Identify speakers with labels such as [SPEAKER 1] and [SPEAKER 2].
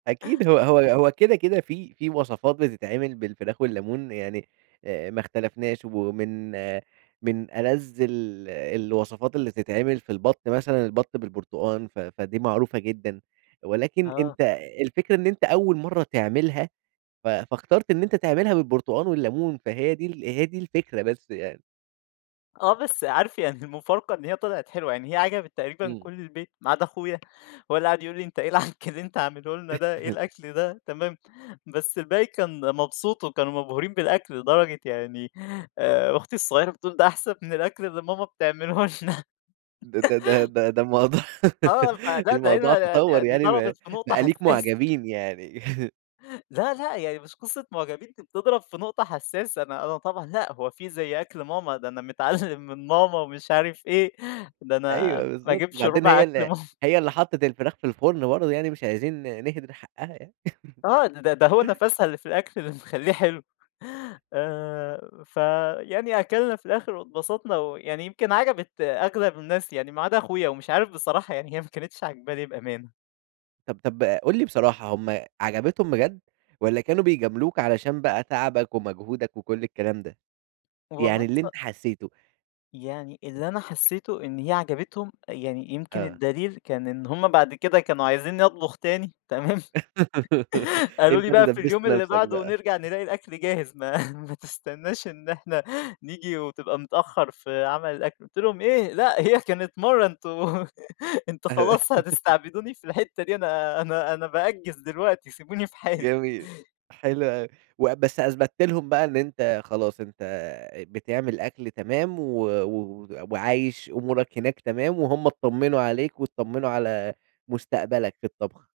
[SPEAKER 1] [unintelligible]
[SPEAKER 2] أكيد هو هو هو كده، كده في في وصفات بتتعمل بالفراخ والليمون، يعني أ ما اختلفناش ومن من ألذّ ال الوصفات اللي تتعمل في البطّ مثلًا البط بالبرتقان، ف فدي معروفة جدًا، ولكن
[SPEAKER 1] آه.
[SPEAKER 2] أنت الفكرة إن أنت أول مرّه تعملها، ف فاخترت إن أنت تعملها بالبرتقان والليمون، فهي دي هي دي الفكرة بس يعني.
[SPEAKER 1] آه، بس عارف يعني المفارقة إن هي طلعت حلوة، يعني هي عجبت تقريبًا
[SPEAKER 2] امم.
[SPEAKER 1] كُلّ البيت ما عدا أخويا، هو اللي قعد يقول لي: "أنت إيه العَكّ اللي أنت عامله لنا ده، إيه الأكل ده؟" تمام، بس الباقي كان مبسوط وكانوا مبهورين بالأكل، لدرجة يعني آآ، أختي الصغيرة بتقول ده أحسن من الأكل اللي ماما بتعمله لنا.
[SPEAKER 2] ده ده ده ده ده الموضوع
[SPEAKER 1] آه، فده ده إيه
[SPEAKER 2] الموضوع تطوّر
[SPEAKER 1] ده دي
[SPEAKER 2] يعني بق
[SPEAKER 1] ضربِت في نقطة
[SPEAKER 2] بقى ليك
[SPEAKER 1] حساسة.
[SPEAKER 2] معجبين يعني.
[SPEAKER 1] لا، لأ، يعني مش قصة معجبين دي بتضرب في نقطة حساسة، أنا أنا طبعًا لأ هو في زي أكل ماما؟ ده أنا متعلِّم من ماما، ومش عارف إيه، ده
[SPEAKER 2] أيوه،
[SPEAKER 1] أنا ما
[SPEAKER 2] بالضبط،
[SPEAKER 1] أجيبش
[SPEAKER 2] بعدين
[SPEAKER 1] رُبع
[SPEAKER 2] هي
[SPEAKER 1] أكل
[SPEAKER 2] ال
[SPEAKER 1] ماما.
[SPEAKER 2] هي اللي حطِّت الفراخ في الفُرن برضه، يعني مش عايزين نهدِر حقّها يعني.
[SPEAKER 1] آه، ده ده هو نفَسها اللي في الأكل اللي مخليه حلو، آآ، فيعني أكلنا في الآخر واتبسطنا، ويعني يمكن عجبِت أغلب الناس يعني ما عدا أخويا، ومش عارف بصراحة يعني هي ما كانِتش عاجباه لي بأمانة.
[SPEAKER 2] طَب طَب قُل لي بصراحة، هم عجبتهم بجد؟ والَّا كانوا بيجاملوك علشان بقى تعبك ومجهودك وكُلّ الكلام ده؟
[SPEAKER 1] والله
[SPEAKER 2] يعني اللي
[SPEAKER 1] اتف
[SPEAKER 2] أنت حسيته؟
[SPEAKER 1] يعني اللي أنا حسيته، إن هي عجبتهم يعني يمكن
[SPEAKER 2] آه.
[SPEAKER 1] الدليل كان إن هم بعد كده كانوا عايزينّي أطبخ تاني، تمام، قالوا
[SPEAKER 2] أنت
[SPEAKER 1] لي
[SPEAKER 2] اللي
[SPEAKER 1] بقى في اليوم
[SPEAKER 2] دبّست
[SPEAKER 1] اللي
[SPEAKER 2] نفْسَك
[SPEAKER 1] بعده
[SPEAKER 2] بقى.
[SPEAKER 1] نرجع نلاقي الأكل جاهز، ما ما تستناش إن إحنا نيجي، وتبقى متأخر في عمل الأكل، قُلت لهم إيه! لأ هي كانت مرّه، أنتم أنتم
[SPEAKER 2] أه
[SPEAKER 1] خلاص هتستعبدوني في الحتة دي، أنا أنا أنا بأجّز دلوقتي، سيبوني في حالي.
[SPEAKER 2] جميل، حلو أوي، وأ بس أثبت لهم بقى إن أنت خلاص، أنت بتعمل أكل تمام، و و وعايش أمورك هناك تمام، وهم اتطّمنوا عليك واتطّمنوا على مُستقبلك في الطبخ.